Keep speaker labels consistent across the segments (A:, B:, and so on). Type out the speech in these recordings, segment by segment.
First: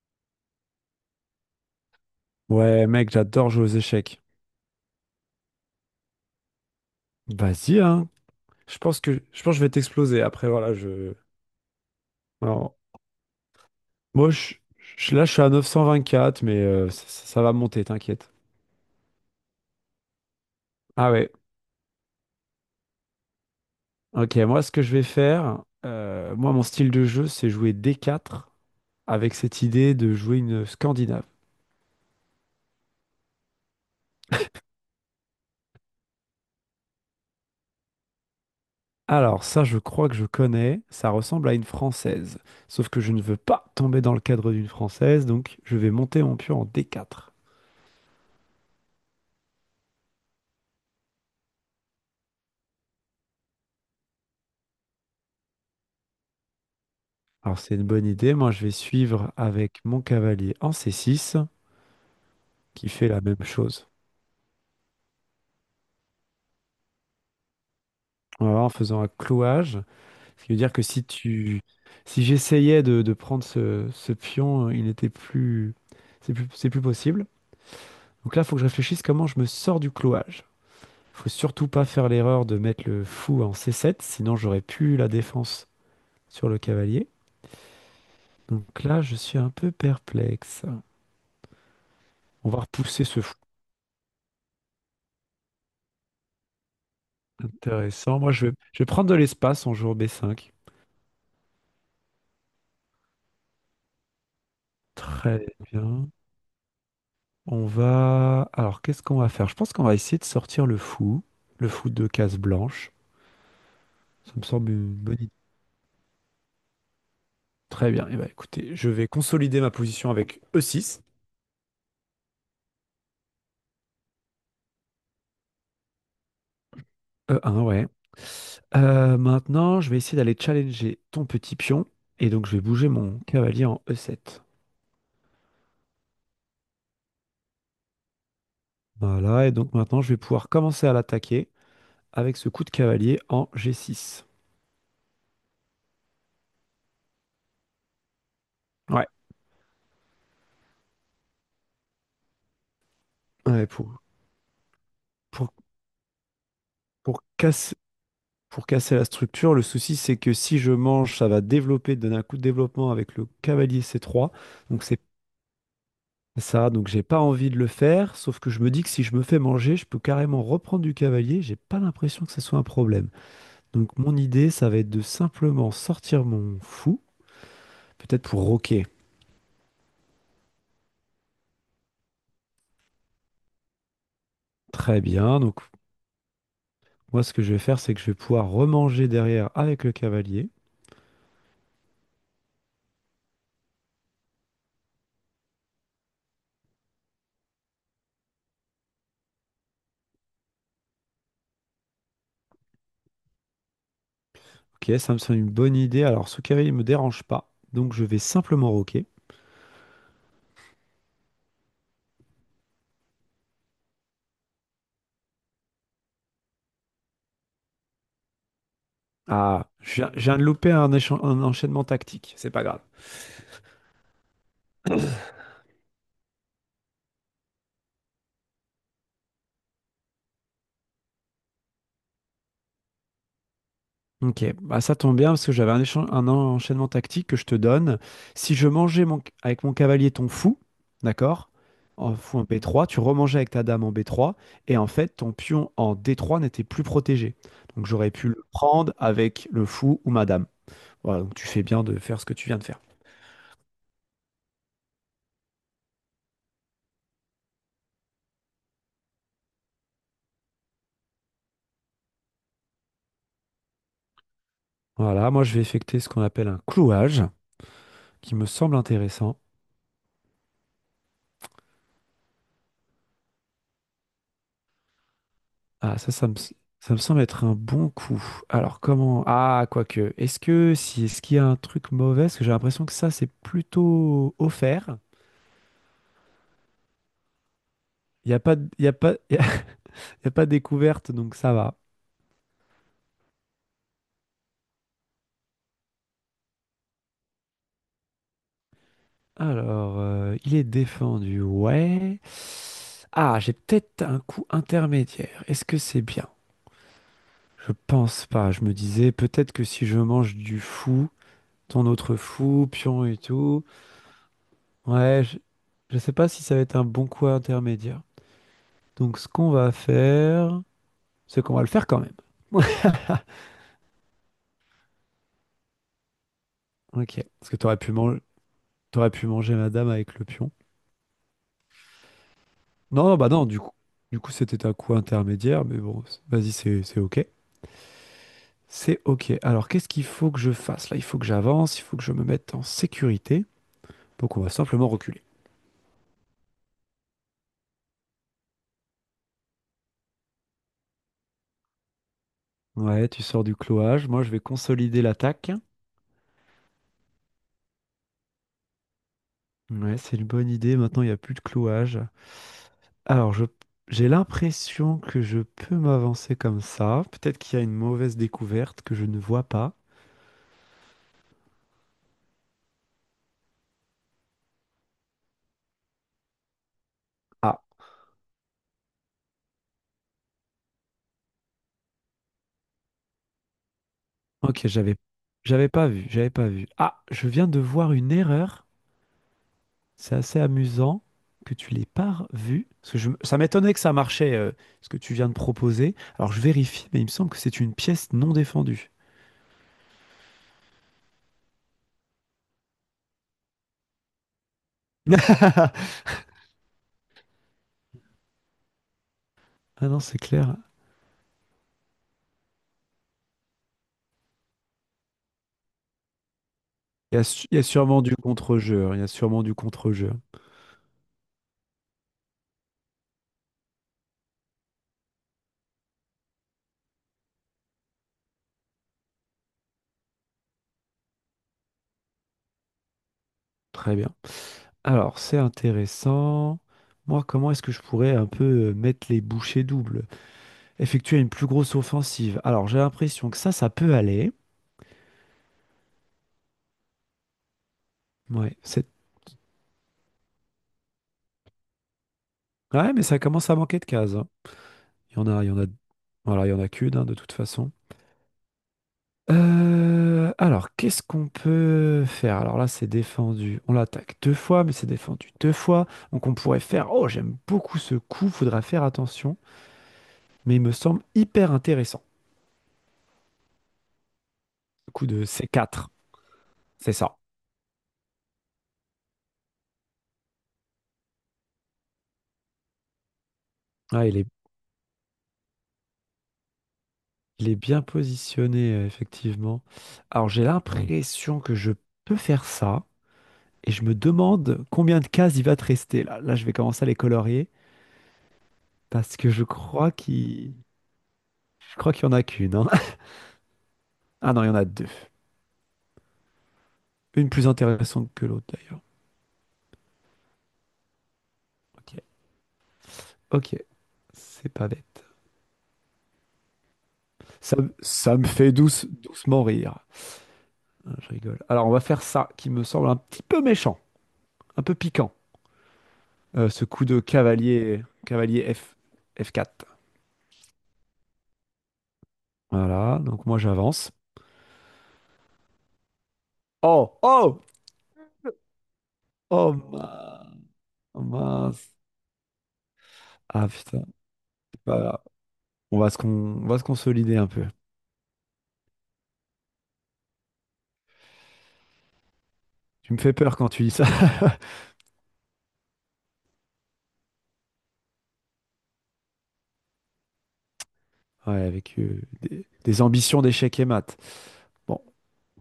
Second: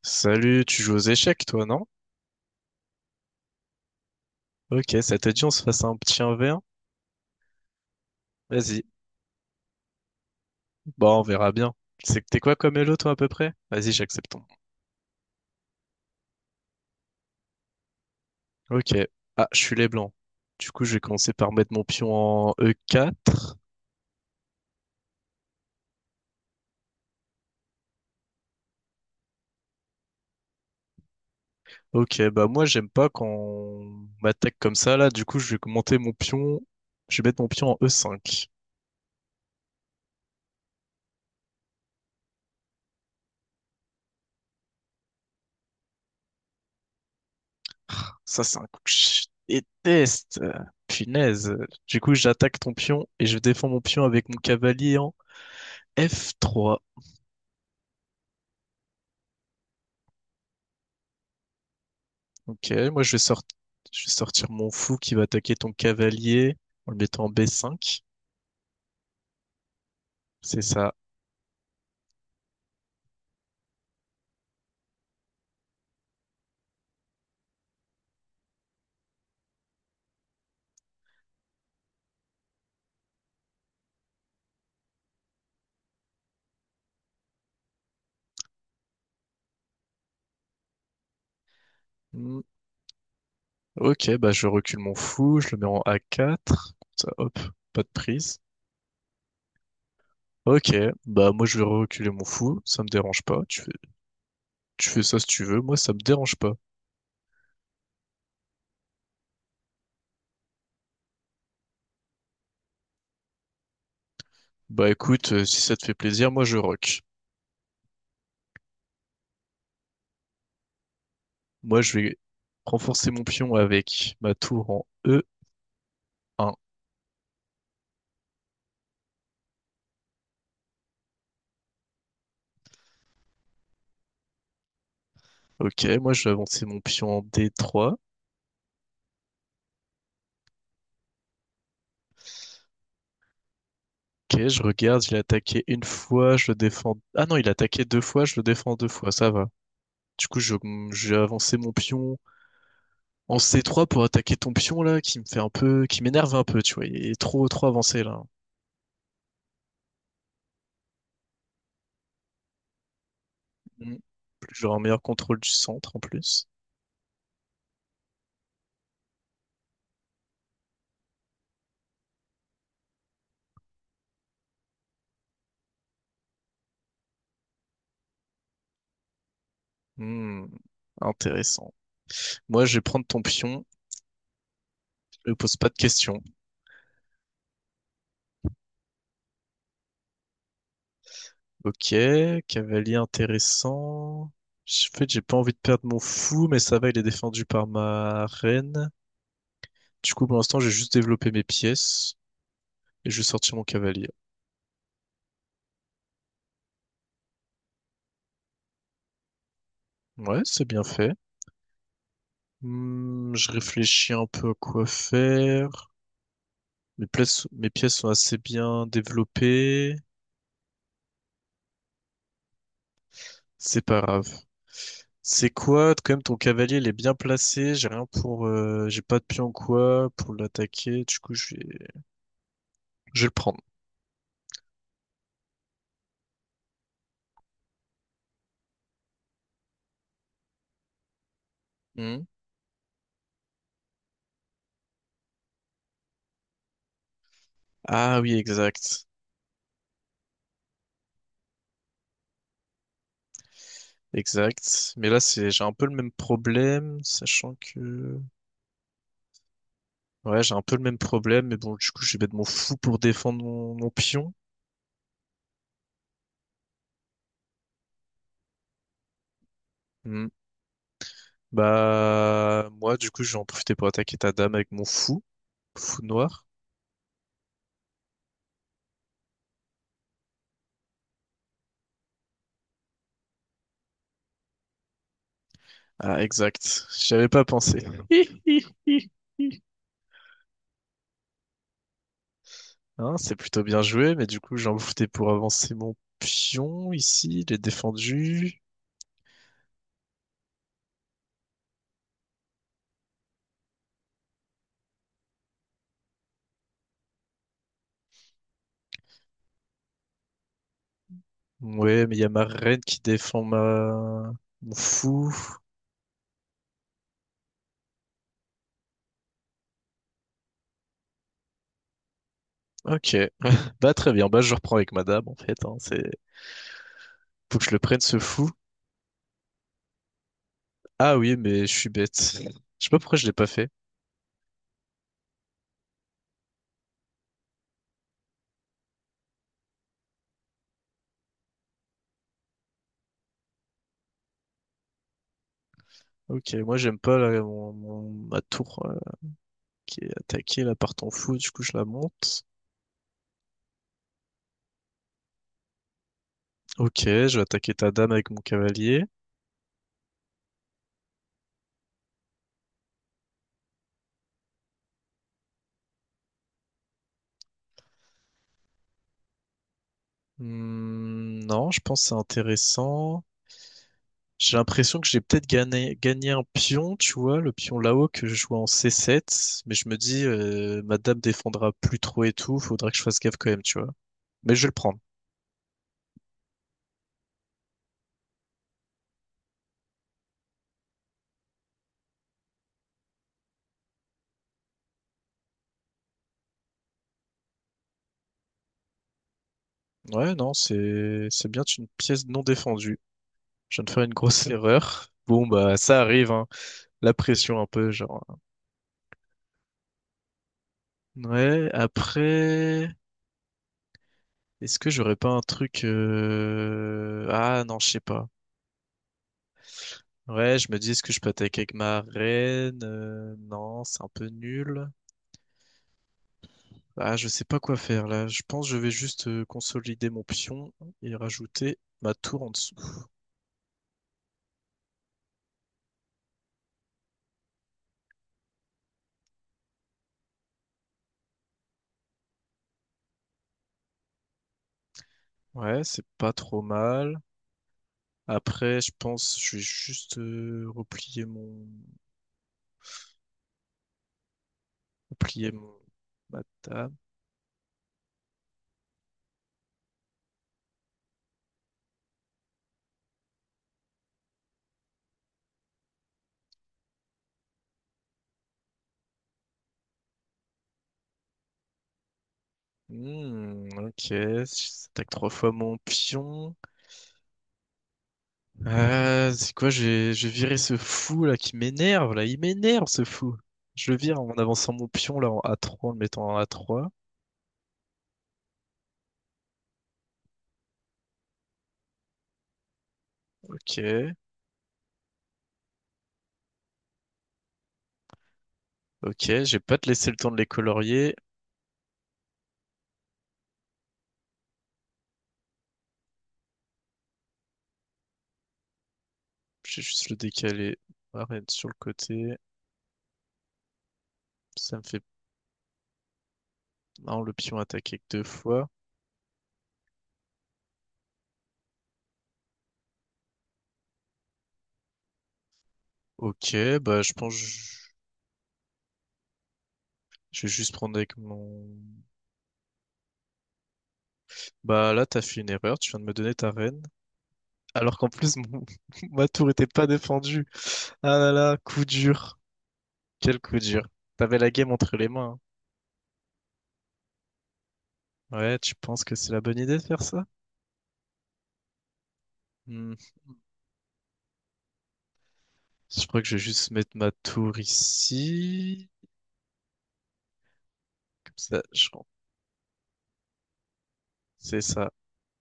A: Salut, tu joues aux échecs, toi, non?
B: Ouais, mec, j'adore jouer aux échecs.
A: Ok, ça te dit on se fasse un petit 1v1?
B: Vas-y, hein. Je
A: Vas-y.
B: pense que je pense que je vais t'exploser. Après, voilà, je.
A: Bon, on verra bien. C'est que t'es quoi comme
B: Alors,
A: Elo, toi, à peu près? Vas-y, j'accepte
B: moi,
A: ton.
B: là, je suis à 924, mais ça va monter, t'inquiète.
A: Ok. Ah, je suis les blancs. Du coup, je vais
B: Ah ouais.
A: commencer par mettre mon pion en E4.
B: Ok, moi, ce que je vais faire, mon style de jeu, c'est jouer D4 avec cette idée de jouer une Scandinave.
A: Ok, bah moi, j'aime pas quand on m'attaque comme ça, là. Du coup, je vais monter mon pion. Je vais mettre mon pion en E5.
B: Alors, ça, je crois que je connais. Ça ressemble à une Française. Sauf que je ne veux pas tomber dans le cadre d'une Française, donc je vais monter mon pion en D4.
A: Ça, c'est un coup que je déteste. Punaise. Du coup, j'attaque ton pion et je défends mon pion avec mon cavalier en F3.
B: Alors c'est une bonne idée. Moi, je vais suivre avec mon cavalier en C6
A: Ok,
B: qui
A: moi
B: fait la même chose.
A: je vais sortir mon fou qui va attaquer ton cavalier en le mettant en B5.
B: Voilà, en faisant un clouage, ce qui veut
A: C'est
B: dire que
A: ça.
B: si j'essayais de prendre ce pion, c'est plus possible. Donc là, il faut que je réfléchisse comment je me sors du clouage. Faut surtout pas faire l'erreur de mettre le fou en C7, sinon j'aurais plus la défense sur le cavalier. Donc là, je suis un peu perplexe.
A: Hmm.
B: On va repousser ce fou.
A: Ok, bah je recule mon fou, je le mets en A4. Comme ça, hop, pas de
B: Intéressant. Moi,
A: prise.
B: je vais prendre de l'espace en jouant B5.
A: Ok, bah moi je vais reculer mon fou, ça me dérange pas. Tu fais ça si tu
B: Très
A: veux, moi ça me
B: bien.
A: dérange pas.
B: On va. Alors, qu'est-ce qu'on va faire? Je pense qu'on va essayer de sortir le fou de case blanche. Ça me semble
A: Bah
B: une bonne idée.
A: écoute, si ça te fait plaisir, moi je rock.
B: Très bien. Eh ben, écoutez, je vais consolider ma position avec E6.
A: Moi je vais renforcer mon pion avec ma tour en E1.
B: E1, ouais. Maintenant, je vais essayer d'aller challenger ton petit pion. Et donc, je vais bouger mon cavalier en E7.
A: Ok, moi je vais avancer mon pion en D3.
B: Voilà. Et donc, maintenant, je vais pouvoir commencer à l'attaquer avec ce coup de cavalier en G6.
A: Ok, je regarde, il a attaqué une fois, je le défends. Ah non, il a attaqué deux fois, je le défends deux
B: Ouais.
A: fois, ça va. Du coup, j'ai avancé mon pion en
B: Ouais,
A: C3 pour attaquer ton pion là,
B: pour,
A: qui m'énerve un peu, tu vois. Il est
B: pour
A: trop
B: casser.
A: avancé là.
B: Pour casser la structure, le souci c'est que si je mange, ça va développer, donner un coup de développement avec le cavalier
A: Hmm.
B: C3.
A: J'aurai un
B: Donc
A: meilleur
B: c'est
A: contrôle du centre en plus.
B: ça, donc j'ai pas envie de le faire, sauf que je me dis que si je me fais manger, je peux carrément reprendre du cavalier, j'ai pas l'impression que ce soit un problème. Donc mon idée, ça va être de simplement sortir mon fou, peut-être pour roquer.
A: Hmm. Intéressant. Moi, je vais prendre ton pion,
B: Très
A: je
B: bien,
A: pose
B: donc
A: pas de questions.
B: moi ce que je vais faire, c'est que je vais pouvoir remanger derrière avec le cavalier.
A: Ok, cavalier intéressant. En fait, j'ai pas envie de perdre mon fou, mais ça va, il est défendu par ma reine. Du coup, pour l'instant, j'ai juste développé mes pièces et je vais sortir mon cavalier.
B: Ok, ça me semble une bonne idée. Alors ce cavalier ne me dérange pas, donc je vais simplement roquer.
A: Ouais, c'est bien fait. Hmm, je réfléchis un peu à quoi faire. Mes pièces sont assez bien
B: Ah, je
A: développées.
B: viens, je viens de louper un enchaînement tactique. C'est pas grave.
A: C'est pas grave. C'est quoi? Quand même, ton cavalier, il est bien placé. J'ai rien pour, j'ai pas de pion ou quoi pour l'attaquer. Du coup, je vais le prendre.
B: Ok, bah ça tombe bien parce que j'avais un enchaînement tactique que je te donne. Si je mangeais avec mon cavalier ton fou, d'accord, en
A: Hmm.
B: fou en B3, tu remangeais avec ta dame en B3 et en fait ton pion en D3 n'était plus protégé. Donc j'aurais
A: Ah
B: pu
A: oui,
B: le prendre
A: exact.
B: avec le fou ou ma dame. Voilà, donc tu fais bien de faire ce que tu viens de faire.
A: Exact. Mais là, c'est, j'ai un peu le même problème, sachant que ouais, j'ai un peu le même problème, mais bon, du coup, je vais être mon fou pour défendre mon pion.
B: Voilà, moi je vais effectuer ce qu'on appelle un clouage, qui me semble intéressant.
A: Hmm. Bah, moi, du coup, je vais en profiter pour attaquer ta dame avec mon fou,
B: Ah,
A: fou
B: ça, ça me,
A: noir.
B: s- ça me semble être un bon coup. Alors, comment? Ah, quoique. Est-ce que si, Est-ce qu'il y a un truc mauvais? Parce que j'ai l'impression que ça, c'est plutôt offert.
A: Ah, exact. J'y avais pas pensé. Hi,
B: Il y a
A: hi.
B: pas, Il y a pas de découverte, donc ça va.
A: Hein, c'est plutôt bien joué, mais du coup, j'ai en profiter pour avancer mon pion ici. Il est défendu.
B: Alors, il est défendu, ouais. Ah, j'ai peut-être un coup intermédiaire. Est-ce que c'est bien? Je pense pas. Je me disais, peut-être que si je mange du fou, ton
A: Ouais,
B: autre
A: mais il y a ma
B: fou,
A: reine qui
B: pion et
A: défend
B: tout,
A: ma... mon
B: ouais,
A: fou.
B: je sais pas si ça va être un bon coup intermédiaire. Donc, ce qu'on va faire, c'est qu'on va le faire quand même.
A: Ok. Bah, très bien. Bah, je reprends avec ma dame, en fait. Hein. C'est...
B: Ok. Parce que
A: Faut que je
B: t'aurais
A: le
B: pu
A: prenne, ce
B: manger,
A: fou.
B: t'aurais pu manger madame avec le pion.
A: Ah oui, mais je suis bête. Je sais pas
B: Non, non,
A: pourquoi je
B: bah
A: l'ai pas
B: non, du
A: fait.
B: coup, du coup, c'était un coup intermédiaire, mais bon, vas-y, c'est ok. C'est ok. Alors, qu'est-ce qu'il faut que je fasse? Là, il faut que j'avance, il faut que je me mette en sécurité. Donc, on va simplement reculer.
A: Ok, moi j'aime pas là, ma tour qui est attaquée là par ton fou, du coup je la monte.
B: Ouais, tu sors du clouage. Moi, je vais consolider l'attaque.
A: Ok, je vais attaquer ta dame avec mon cavalier.
B: Ouais, c'est une bonne idée. Maintenant, il n'y a plus de clouage. Alors, j'ai l'impression que je peux m'avancer comme ça. Peut-être qu'il y a une mauvaise découverte que je ne vois pas.
A: Hmm, non, je pense que c'est intéressant. J'ai l'impression que j'ai peut-être gagné un pion, tu vois, le
B: Ah,
A: pion là-haut que je jouais en C7, mais je me dis, ma dame défendra plus trop et tout, faudra que je fasse gaffe quand même, tu vois. Mais je
B: ok,
A: vais le prendre.
B: j'avais pas vu, j'avais pas vu. Ah, je viens de voir une erreur. C'est assez amusant que tu l'aies pas vue. Parce que ça m'étonnait que ça marchait, ce que tu viens de proposer. Alors, je vérifie, mais il me semble que c'est une pièce non défendue.
A: Ouais, non, c'est bien une pièce non défendue. Je viens de faire une grosse erreur. Bon, bah, ça arrive, hein. La pression un peu, genre. Hein.
B: Ah non, c'est clair.
A: Ouais, après, est-ce que j'aurais pas un truc...
B: Il y a
A: ah non, je sais
B: sûrement du
A: pas.
B: contre-jeu. Hein, il y a sûrement du contre-jeu.
A: Ouais, je me dis, est-ce que je peux attaquer avec ma reine? Non, c'est un peu nul. Ah, je sais pas quoi faire là. Je pense que je vais juste consolider mon pion et rajouter ma tour en dessous.
B: Très bien. Alors, c'est intéressant. Moi, comment est-ce que je pourrais un peu mettre les bouchées doubles? Effectuer une plus grosse offensive. Alors, j'ai l'impression que ça peut aller.
A: Ouais, c'est pas trop mal.
B: Ouais,
A: Après, je pense que je vais juste replier mon
B: ouais, mais ça commence à manquer de cases. Hein. Il y en a, il
A: replier
B: y en a...
A: mon ma
B: Voilà, il y en a
A: table.
B: qu'une, hein, de toute façon. Alors, qu'est-ce qu'on peut faire? Alors là, c'est défendu. On l'attaque deux fois, mais c'est défendu deux fois. Donc, on pourrait faire. Oh, j'aime beaucoup ce coup. Faudra faire attention. Mais il me semble hyper intéressant.
A: Hmm, ok,
B: Le coup
A: j'attaque
B: de
A: trois fois mon
B: C4.
A: pion.
B: C'est ça.
A: Ah, c'est quoi? J'ai viré ce fou là qui m'énerve là. Il m'énerve ce fou. Je le
B: Ah,
A: vire
B: il
A: en avançant mon pion là en A3, en le mettant en A3.
B: Il est bien positionné, effectivement. Alors, j'ai l'impression que je peux faire ça. Et je me
A: Ok.
B: demande combien de cases il va te rester. Là, là, je vais commencer à les colorier. Parce
A: Ok,
B: que je
A: je vais pas te
B: crois
A: laisser le temps de les
B: qu'il.
A: colorier.
B: Je crois qu'il y en a qu'une, hein. Ah non, il y en a deux. Une plus intéressante que l'autre, d'ailleurs.
A: J'ai juste le décalé. Arrête sur le
B: Ok.
A: côté.
B: Ok. C'est pas
A: Ça me fait
B: bête.
A: non, le pion attaqué que
B: Ça
A: deux
B: me fait
A: fois.
B: doucement rire. Ah, je rigole. Alors, on va faire ça, qui me semble un petit peu méchant. Un peu piquant.
A: Ok,
B: Ce coup
A: bah
B: de
A: je pense que
B: cavalier, cavalier F, F4.
A: je vais juste prendre avec mon...
B: Voilà, donc moi j'avance.
A: Bah là, t'as fait une erreur, tu viens de me donner ta reine.
B: Oh, oh,
A: Alors qu'en plus, mon... ma tour
B: oh,
A: était pas défendue.
B: mince. Oh,
A: Ah là là,
B: mince.
A: coup dur. Quel
B: Ah
A: coup
B: putain,
A: dur. T'avais la
B: c'est
A: game
B: pas
A: entre
B: grave.
A: les mains.
B: On va se con- on va se consolider un peu.
A: Hein. Ouais, tu penses que c'est la bonne idée de faire ça?
B: Tu
A: Hmm.
B: me fais peur quand tu dis ça.
A: Je crois que je vais juste mettre ma tour ici. Comme
B: Ouais,
A: ça,
B: avec
A: je...
B: des ambitions d'échecs et maths.
A: C'est
B: Bon,
A: ça.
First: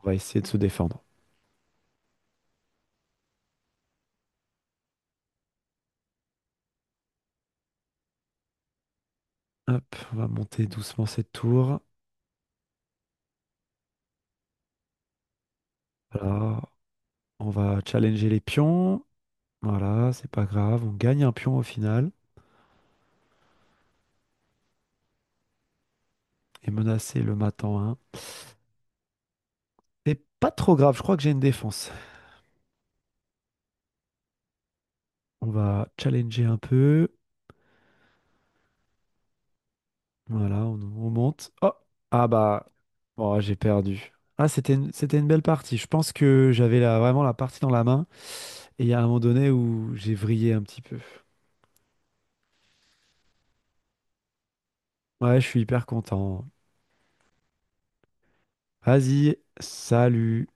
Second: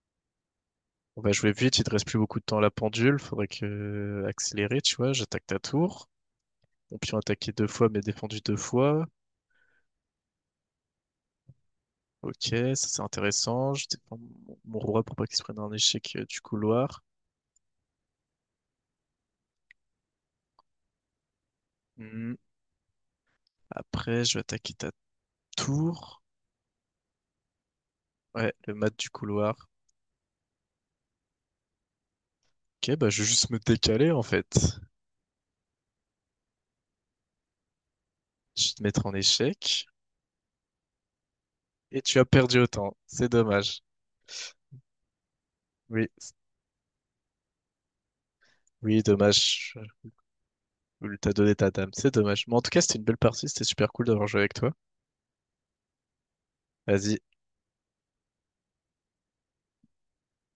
B: on va essayer de se défendre.
A: On va jouer vite, il te reste plus beaucoup de temps à la pendule, faudrait que accélérer, tu vois, j'attaque ta tour. Mon pion attaqué deux fois, mais défendu deux fois.
B: Hop, on va monter doucement cette tour.
A: Ok, ça c'est intéressant. Je défends mon roi pour pas qu'il se prenne un échec du
B: Voilà,
A: couloir.
B: on va challenger les pions. Voilà, c'est pas grave, on gagne un pion au final
A: Hmm. Après, je vais attaquer ta tour.
B: et menacer le mat en 1.
A: Ouais, le mat du couloir.
B: C'est pas trop grave, je crois que j'ai une défense.
A: Ok, bah je vais juste me décaler en fait.
B: On va challenger un peu.
A: Je vais te mettre en échec.
B: Voilà, on monte. Oh!
A: Et tu as
B: Ah
A: perdu
B: bah,
A: autant. C'est
B: bon, j'ai
A: dommage.
B: perdu. Ah, c'était une belle partie. Je
A: Oui,
B: pense que j'avais vraiment la partie dans la main. Et il y a
A: oui,
B: un moment donné
A: dommage. Je
B: où j'ai vrillé un petit peu.
A: voulais t'a donné ta dame. C'est dommage. Mais en tout cas, c'était une belle partie. C'était super cool d'avoir joué avec toi.
B: Ouais, je suis hyper content.
A: Vas-y,
B: Vas-y, salut.